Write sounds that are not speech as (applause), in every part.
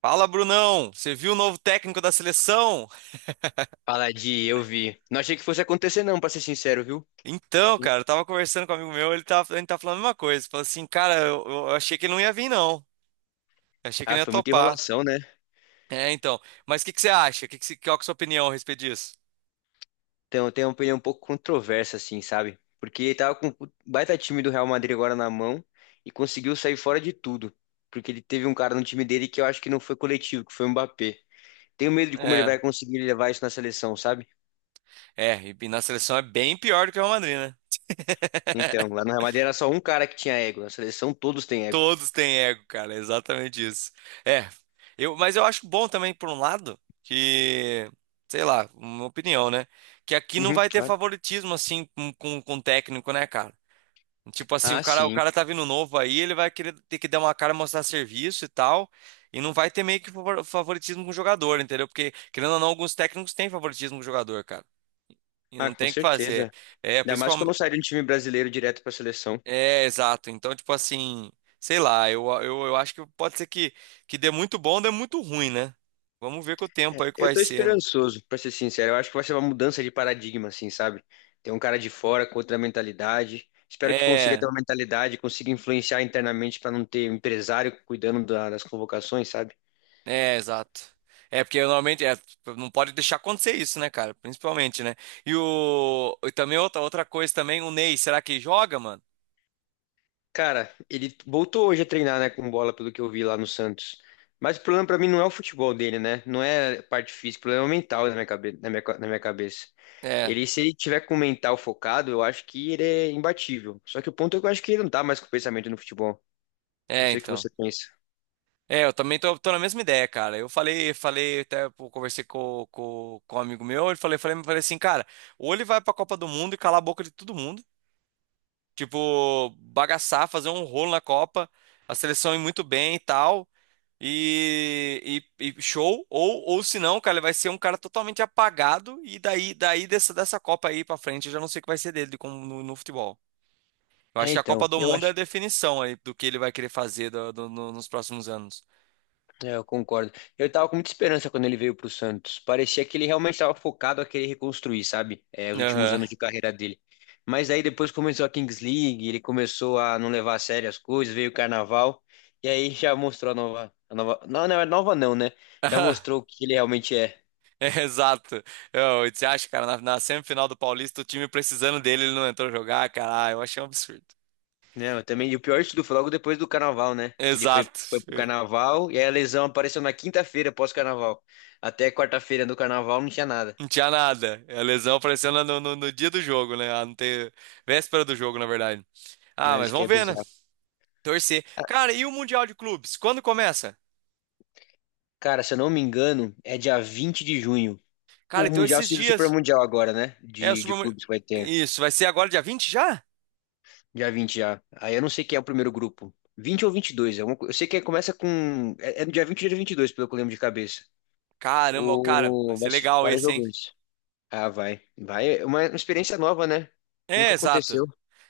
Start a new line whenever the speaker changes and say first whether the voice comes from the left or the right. right: Fala, Brunão! Você viu o novo técnico da seleção?
left: Fala de eu vi. Não achei que fosse acontecer, não, pra ser sincero, viu?
right: Então, cara, eu tava conversando com um amigo meu, ele tá falando a mesma coisa. Falou assim, cara, eu achei que ele não ia vir, não. Eu achei que
left: Ah,
right: ele ia
left: foi muita
right: topar.
left: enrolação, né?
right: É, então. Mas o que que você acha? Qual que é a sua opinião a respeito disso?
left: Então, eu tenho uma opinião um pouco controversa, assim, sabe? Porque ele tava com o baita time do Real Madrid agora na mão e conseguiu sair fora de tudo. Porque ele teve um cara no time dele que eu acho que não foi coletivo, que foi o Mbappé. Tenho medo de como ele
right: É,
left: vai conseguir levar isso na seleção, sabe?
right: e na seleção é bem pior do que o Real Madrid, né?
left: Então, lá no Real Madrid era só um cara que tinha ego. Na seleção, todos têm ego.
right: Todos têm ego, cara, é exatamente isso. É, eu, mas eu acho bom também, por um lado, que, sei lá, uma opinião, né? Que aqui não
left: Uhum,
right: vai ter
left: claro.
right: favoritismo, assim, com técnico, né, cara? Tipo assim,
left: Ah,
right: o
left: sim.
right: cara tá vindo novo aí, ele vai querer ter que dar uma cara, mostrar serviço e tal, e não vai ter meio que favoritismo com o jogador, entendeu? Porque, querendo ou não, alguns técnicos têm favoritismo com o jogador, cara. E
left: Ah,
right: não
left: com
right: tem o que fazer.
left: certeza.
right: É,
left: Ainda mais que eu
right: principalmente.
left: não sairia de um time brasileiro direto pra seleção.
right: É, exato. Então, tipo assim, sei lá, eu acho que pode ser que dê muito bom, dê muito ruim, né? Vamos ver com o
left: É,
right: tempo aí que
left: eu
right: vai
left: tô
right: ser, né?
left: esperançoso, pra ser sincero. Eu acho que vai ser uma mudança de paradigma, assim, sabe? Tem um cara de fora com outra mentalidade. Espero que consiga ter
right: É.
left: uma mentalidade, consiga influenciar internamente pra não ter um empresário cuidando das convocações, sabe?
right: É, exato. É, porque normalmente é, não pode deixar acontecer isso, né, cara? Principalmente, né? E o. E também outra coisa também, o Ney, será que joga, mano?
left: Cara, ele voltou hoje a treinar, né, com bola, pelo que eu vi lá no Santos. Mas o problema pra mim não é o futebol dele, né? Não é a parte física, o problema é o mental na minha cabeça.
right: É,
left: Ele, se ele tiver com o mental focado, eu acho que ele é imbatível. Só que o ponto é que eu acho que ele não tá mais com o pensamento no futebol. Não sei o que
right: então.
left: você pensa.
right: É, eu também tô na mesma ideia, cara. Até pô, conversei com um amigo meu, ele falei assim, cara, ou ele vai pra Copa do Mundo e calar a boca de todo mundo. Tipo, bagaçar, fazer um rolo na Copa, a seleção ir muito bem e tal. E show, ou se não, cara, ele vai ser um cara totalmente apagado. E daí, dessa Copa aí pra frente, eu já não sei o que vai ser dele como no futebol. Eu
left: É,
right: acho que a Copa
left: então,
right: do
left: eu
right: Mundo é a
left: acho,
right: definição aí do que ele vai querer fazer nos próximos anos.
left: é, eu concordo. Eu tava com muita esperança quando ele veio pro Santos. Parecia que ele realmente estava focado a querer reconstruir, sabe? É, os últimos
right: Aham.
left: anos de carreira dele. Mas aí depois começou a Kings League, ele começou a não levar a sério as coisas, veio o Carnaval, e aí já mostrou a nova, não, não é nova não, né? Já mostrou o
right: (laughs)
left: que ele realmente é.
right: É, exato. Eu, você acha, cara, na semifinal do Paulista, o time precisando dele, ele não entrou jogar, cara. Ah, eu achei um absurdo.
left: Não, eu também, e o pior de tudo foi logo depois do Carnaval, né? Que ele foi,
right: Exato.
left: foi pro Carnaval, e aí a lesão apareceu na quinta-feira, pós-Carnaval. Até quarta-feira do Carnaval não tinha nada,
right: Não tinha nada. A lesão aparecendo no dia do jogo, né? Ah, não tem, véspera do jogo, na verdade. Ah,
left: né?
right: mas
left: Isso que
right: vamos
left: é
right: ver, né?
left: bizarro.
right: Torcer. Cara, e o Mundial de Clubes? Quando começa?
left: Cara, se eu não me engano, é dia 20 de junho.
right: Cara,
left: O
right: então
left: Mundial
right: esses
left: seria o Super
right: dias.
left: Mundial agora, né?
right: É o
left: De clubes que vai ter.
right: Isso, vai ser agora dia vinte já?
left: Dia 20 já. Aí eu não sei quem é o primeiro grupo, 20 ou 22. Eu sei que começa com. É no dia 20 ou dia 22, pelo que eu lembro de cabeça.
right: Caramba, cara, vai
left: O...
right: ser
left: vai ser
right: legal
left: vários
right: esse, hein?
left: jogadores. Ah, vai. Vai. É uma experiência nova, né?
right: É,
left: Nunca
right: exato.
left: aconteceu.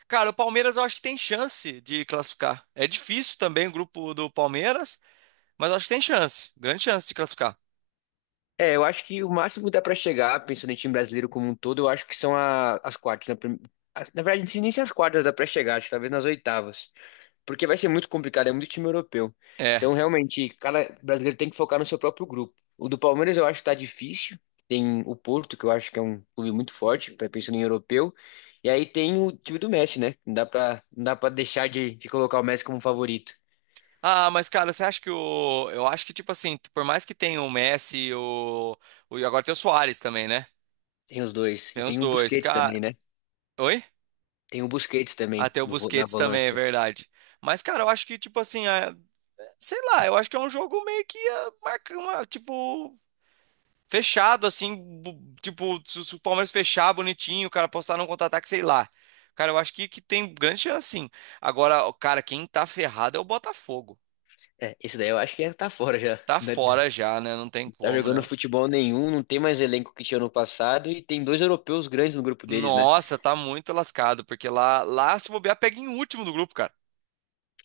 right: Cara, o Palmeiras eu acho que tem chance de classificar. É difícil também o grupo do Palmeiras, mas eu acho que tem chance. Grande chance de classificar.
left: É, eu acho que o máximo que dá pra chegar, pensando em time brasileiro como um todo, eu acho que são as quartas, né? Na verdade, não sei nem se as quartas dá pra chegar, acho que talvez nas oitavas. Porque vai ser muito complicado, é muito time europeu.
right: É.
left: Então, realmente, cada brasileiro tem que focar no seu próprio grupo. O do Palmeiras eu acho que tá difícil. Tem o Porto, que eu acho que é um clube muito forte, pensando em europeu. E aí tem o time do Messi, né? Não dá pra deixar de colocar o Messi como favorito.
right: Ah, mas cara, você acha que o. eu acho que, tipo assim, por mais que tenha o Messi, e agora tem o Suárez também, né?
left: Tem os dois.
right: Tem
left: E
right: os
left: tem o
right: dois.
left: Busquets
right: Cara,
left: também, né?
right: oi?
left: Tem o Busquets
right: Ah,
left: também
right: tem o
left: no na
right: Busquets também, é
left: volância.
right: verdade. Mas, cara, eu acho que, tipo assim, ah, sei lá, eu acho que é um jogo meio que marca uma, tipo, fechado, assim, tipo, se o Palmeiras fechar bonitinho, o cara postar num contra-ataque, sei lá. Cara, eu acho que tem grande chance, sim. Agora, o cara, quem tá ferrado é o Botafogo.
left: É, esse daí eu acho que já tá fora já. (laughs)
right: Tá
left: Não é,
right: fora já, né? Não tem
left: tá
right: como,
left: jogando
right: né?
left: futebol nenhum, não tem mais elenco que tinha no passado e tem dois europeus grandes no grupo deles, né?
right: Nossa, tá muito lascado, porque lá se bobear, pega em último do grupo, cara.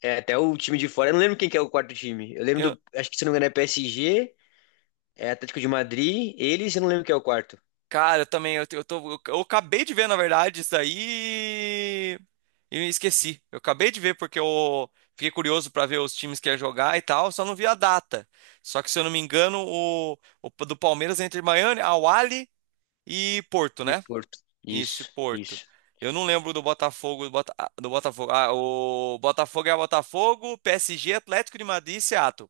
left: É, até o time de fora. Eu não lembro quem que é o quarto time. Eu lembro
right: Eu-
left: do. Acho que se não me engano é PSG, é Atlético de Madrid, eles, eu não lembro quem é o quarto.
right: cara, eu também, eu, te- eu tô, eu acabei de ver, na verdade, isso daí e eu esqueci. Eu acabei de ver porque eu fiquei curioso pra ver os times que ia jogar e tal, só não vi a data. Só que, se eu não me engano, o do Palmeiras é entre Miami, Al Ahly e Porto,
left: E
right: né?
left: Porto.
right: Isso, e
left: Isso,
right: Porto.
left: isso.
right: Eu não lembro do Botafogo, do Botafogo. Ah, o Botafogo é Botafogo, PSG, Atlético de Madrid e Seattle.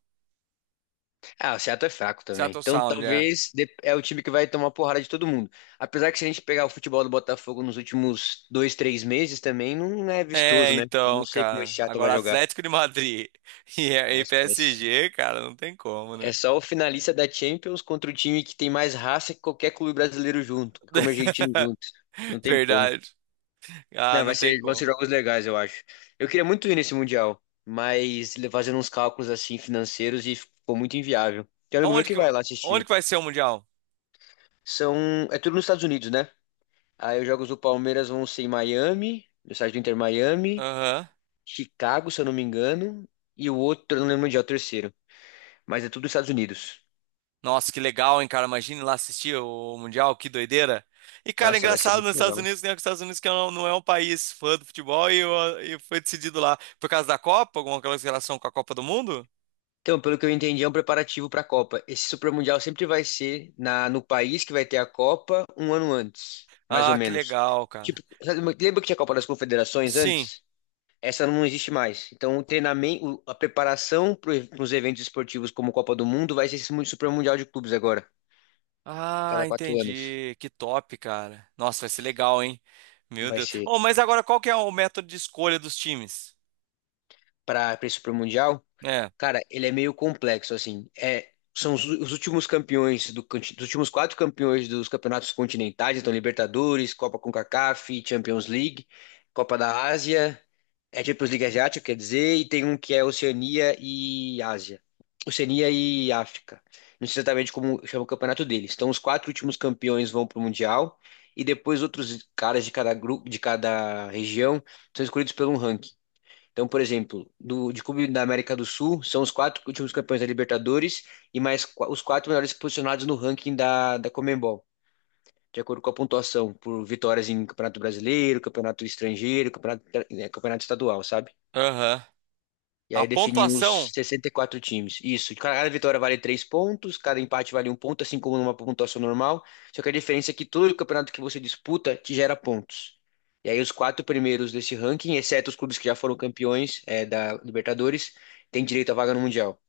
left: Ah, o Seattle é fraco também.
right: Seattle
left: Então
right: Sound, é.
left: talvez é o time que vai tomar porrada de todo mundo. Apesar que se a gente pegar o futebol do Botafogo nos últimos 2, 3 meses também, não é
right: É,
left: vistoso, né? Eu não
right: então,
left: sei como esse
right: cara.
left: Seattle vai
right: Agora
left: jogar.
right: Atlético de Madrid (laughs)
left: Ah,
right: e
left: esquece.
right: PSG, cara, não tem como, né?
left: É só o finalista da Champions contra o time que tem mais raça que qualquer clube brasileiro junto, como o argentino
right: (laughs)
left: junto. Não tem como.
right: Verdade. Ah,
left: Não, vai
right: não tem
left: ser, vão ser
right: como.
left: jogos legais, eu acho. Eu queria muito ir nesse Mundial, mas fazendo uns cálculos assim financeiros e ficou muito inviável. Tem amigo meu
right: Aonde
left: que
right: que,
left: vai lá
right: onde
left: assistir.
right: que vai ser o Mundial?
left: São, é tudo nos Estados Unidos, né? Aí os jogos do Palmeiras vão ser em Miami, no estádio do Inter Miami,
right: Aham.
left: Chicago, se eu não me engano, e o outro, eu não lembro onde é o terceiro, mas é tudo nos Estados Unidos.
right: Nossa, que legal, hein, cara? Imagine lá assistir o Mundial, que doideira. E, cara,
left: Nossa, vai ser
right: engraçado nos
left: muito
right: Estados
left: legal.
right: Unidos, né? que Os Estados Unidos que não, não é um país fã do futebol e foi decidido lá por causa da Copa, alguma coisa em relação com a Copa do Mundo?
left: Então, pelo que eu entendi, é um preparativo para a Copa. Esse Super Mundial sempre vai ser no país que vai ter a Copa um ano antes, mais ou
right: Ah, que
left: menos.
right: legal, cara.
left: Tipo, sabe, lembra que tinha a Copa das Confederações
right: Sim.
left: antes? Essa não existe mais. Então, o treinamento, a preparação para os eventos esportivos como Copa do Mundo vai ser esse Super Mundial de clubes agora,
right: Ah,
left: cada 4 anos.
right: entendi. Que top, cara. Nossa, vai ser legal, hein? Meu
left: Vai
right: Deus.
left: ser
right: Oh, mas agora qual que é o método de escolha dos times?
left: para esse Super Mundial.
right: É.
left: Cara, ele é meio complexo, assim. É, são os últimos campeões dos últimos quatro campeões dos campeonatos continentais, então Libertadores, Copa CONCACAF, Champions League, Copa da Ásia, é Champions League Asiática, quer dizer, e tem um que é Oceania e Ásia. Oceania e África. Não sei exatamente como chama o campeonato deles. Então, os quatro últimos campeões vão para o Mundial e depois outros caras de cada grupo, de cada região, são escolhidos pelo um ranking. Então, por exemplo, de clube da América do Sul, são os quatro últimos campeões da Libertadores e mais os quatro melhores posicionados no ranking da Conmebol, de acordo com a pontuação por vitórias em Campeonato Brasileiro, Campeonato Estrangeiro, Campeonato, campeonato Estadual, sabe?
right: Aham.
left: E
right: A
left: aí definiu os
right: pontuação.
left: 64 times. Isso. Cada vitória vale 3 pontos, cada empate vale um ponto, assim como numa pontuação normal. Só que a diferença é que todo campeonato que você disputa te gera pontos. E aí os quatro primeiros desse ranking, exceto os clubes que já foram campeões da Libertadores, têm direito à vaga no Mundial.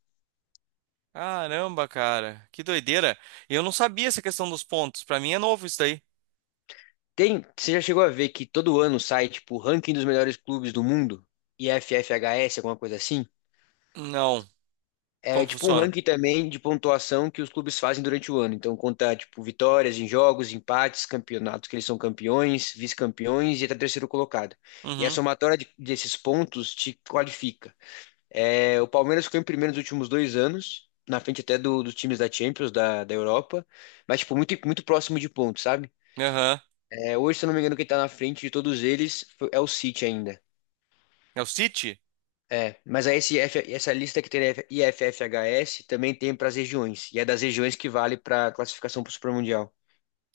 right: Caramba, cara. Que doideira. Eu não sabia essa questão dos pontos. Pra mim é novo isso daí.
left: Tem, você já chegou a ver que todo ano sai, tipo, o ranking dos melhores clubes do mundo? IFFHS, alguma coisa assim?
right: Não. Como
left: É
right: que
left: tipo um
right: funciona?
left: ranking também de pontuação que os clubes fazem durante o ano. Então conta tipo vitórias em jogos, empates, campeonatos que eles são campeões, vice-campeões e até terceiro colocado. E a
right: Uhum.
left: somatória desses pontos te qualifica. É, o Palmeiras ficou em primeiro nos últimos 2 anos, na frente até dos times da Champions, da Europa, mas tipo muito muito próximo de pontos, sabe?
right: Aham.
left: É, hoje, se eu não me engano, quem tá na frente de todos eles é o City ainda.
right: É o City?
left: É, mas aí esse F essa lista que tem IFFHS também tem para as regiões, e é das regiões que vale para a classificação para o Supermundial.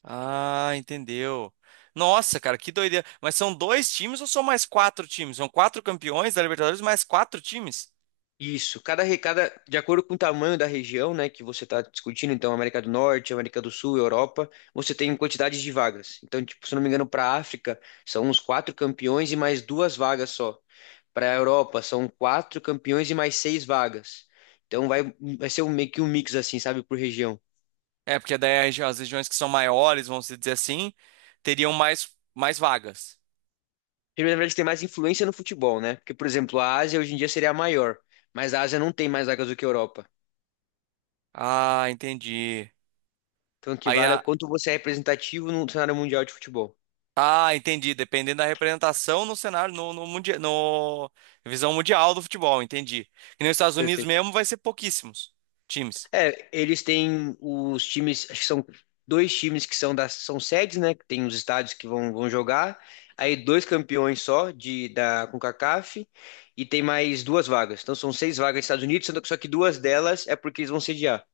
right: Ah, entendeu. Nossa, cara, que doideira. Mas são dois times ou são mais quatro times? São quatro campeões da Libertadores mais quatro times?
left: Isso, cada, de acordo com o tamanho da região, né, que você está discutindo, então América do Norte, América do Sul, Europa, você tem quantidades de vagas. Então, tipo, se eu não me engano, para a África são uns quatro campeões e mais duas vagas só. Para a Europa são quatro campeões e mais seis vagas. Então vai ser um, meio que um mix assim, sabe, por região.
right: É, porque daí as regiões que são maiores, vamos dizer assim, teriam mais vagas.
left: Ele, na verdade, tem mais influência no futebol, né? Porque, por exemplo, a Ásia hoje em dia seria a maior, mas a Ásia não tem mais vagas do que a Europa.
right: Ah, entendi.
left: Então, o que
right: Aí
left: vale é
right: a,
left: o quanto você é representativo no cenário mundial de futebol.
right: ah, entendi. Dependendo da representação no cenário, no, no, mundia- no visão mundial do futebol, entendi. E nos Estados Unidos
left: Perfeito.
right: mesmo vai ser pouquíssimos times.
left: É, eles têm os times, acho que são dois times que são são sedes, né? Que tem os estádios que vão jogar. Aí dois campeões só de da CONCACAF e tem mais duas vagas. Então são seis vagas nos Estados Unidos, sendo que só que duas delas é porque eles vão sediar.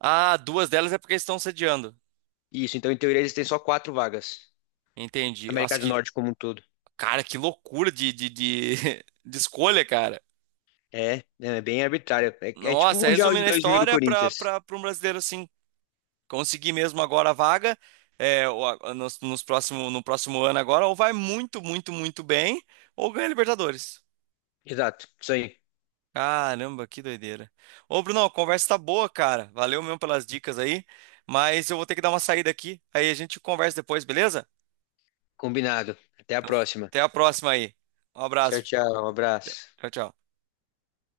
right: Ah, duas delas é porque eles estão sediando.
left: Isso, então em teoria eles têm só quatro vagas.
right: Entendi.
left: América
right: Nossa,
left: do
right: que,
left: Norte como um todo.
right: cara, que loucura (laughs) de escolha, cara.
left: É, né, é bem arbitrário. É tipo o
right: Nossa,
left: Mundial de
right: resumindo a
left: 2000 do
right: história
left: Corinthians.
right: para um brasileiro assim. Conseguir mesmo agora a vaga é, no próximo ano agora, ou vai muito, muito, muito bem, ou ganha Libertadores.
left: Exato, isso aí.
right: Caramba, que doideira. Ô, Bruno, a conversa tá boa, cara. Valeu mesmo pelas dicas aí, mas eu vou ter que dar uma saída aqui. Aí a gente conversa depois, beleza?
left: Combinado. Até a próxima.
right: Até a próxima aí. Um
left: Tchau,
right: abraço.
left: tchau. Um abraço.
right: Tchau, tchau.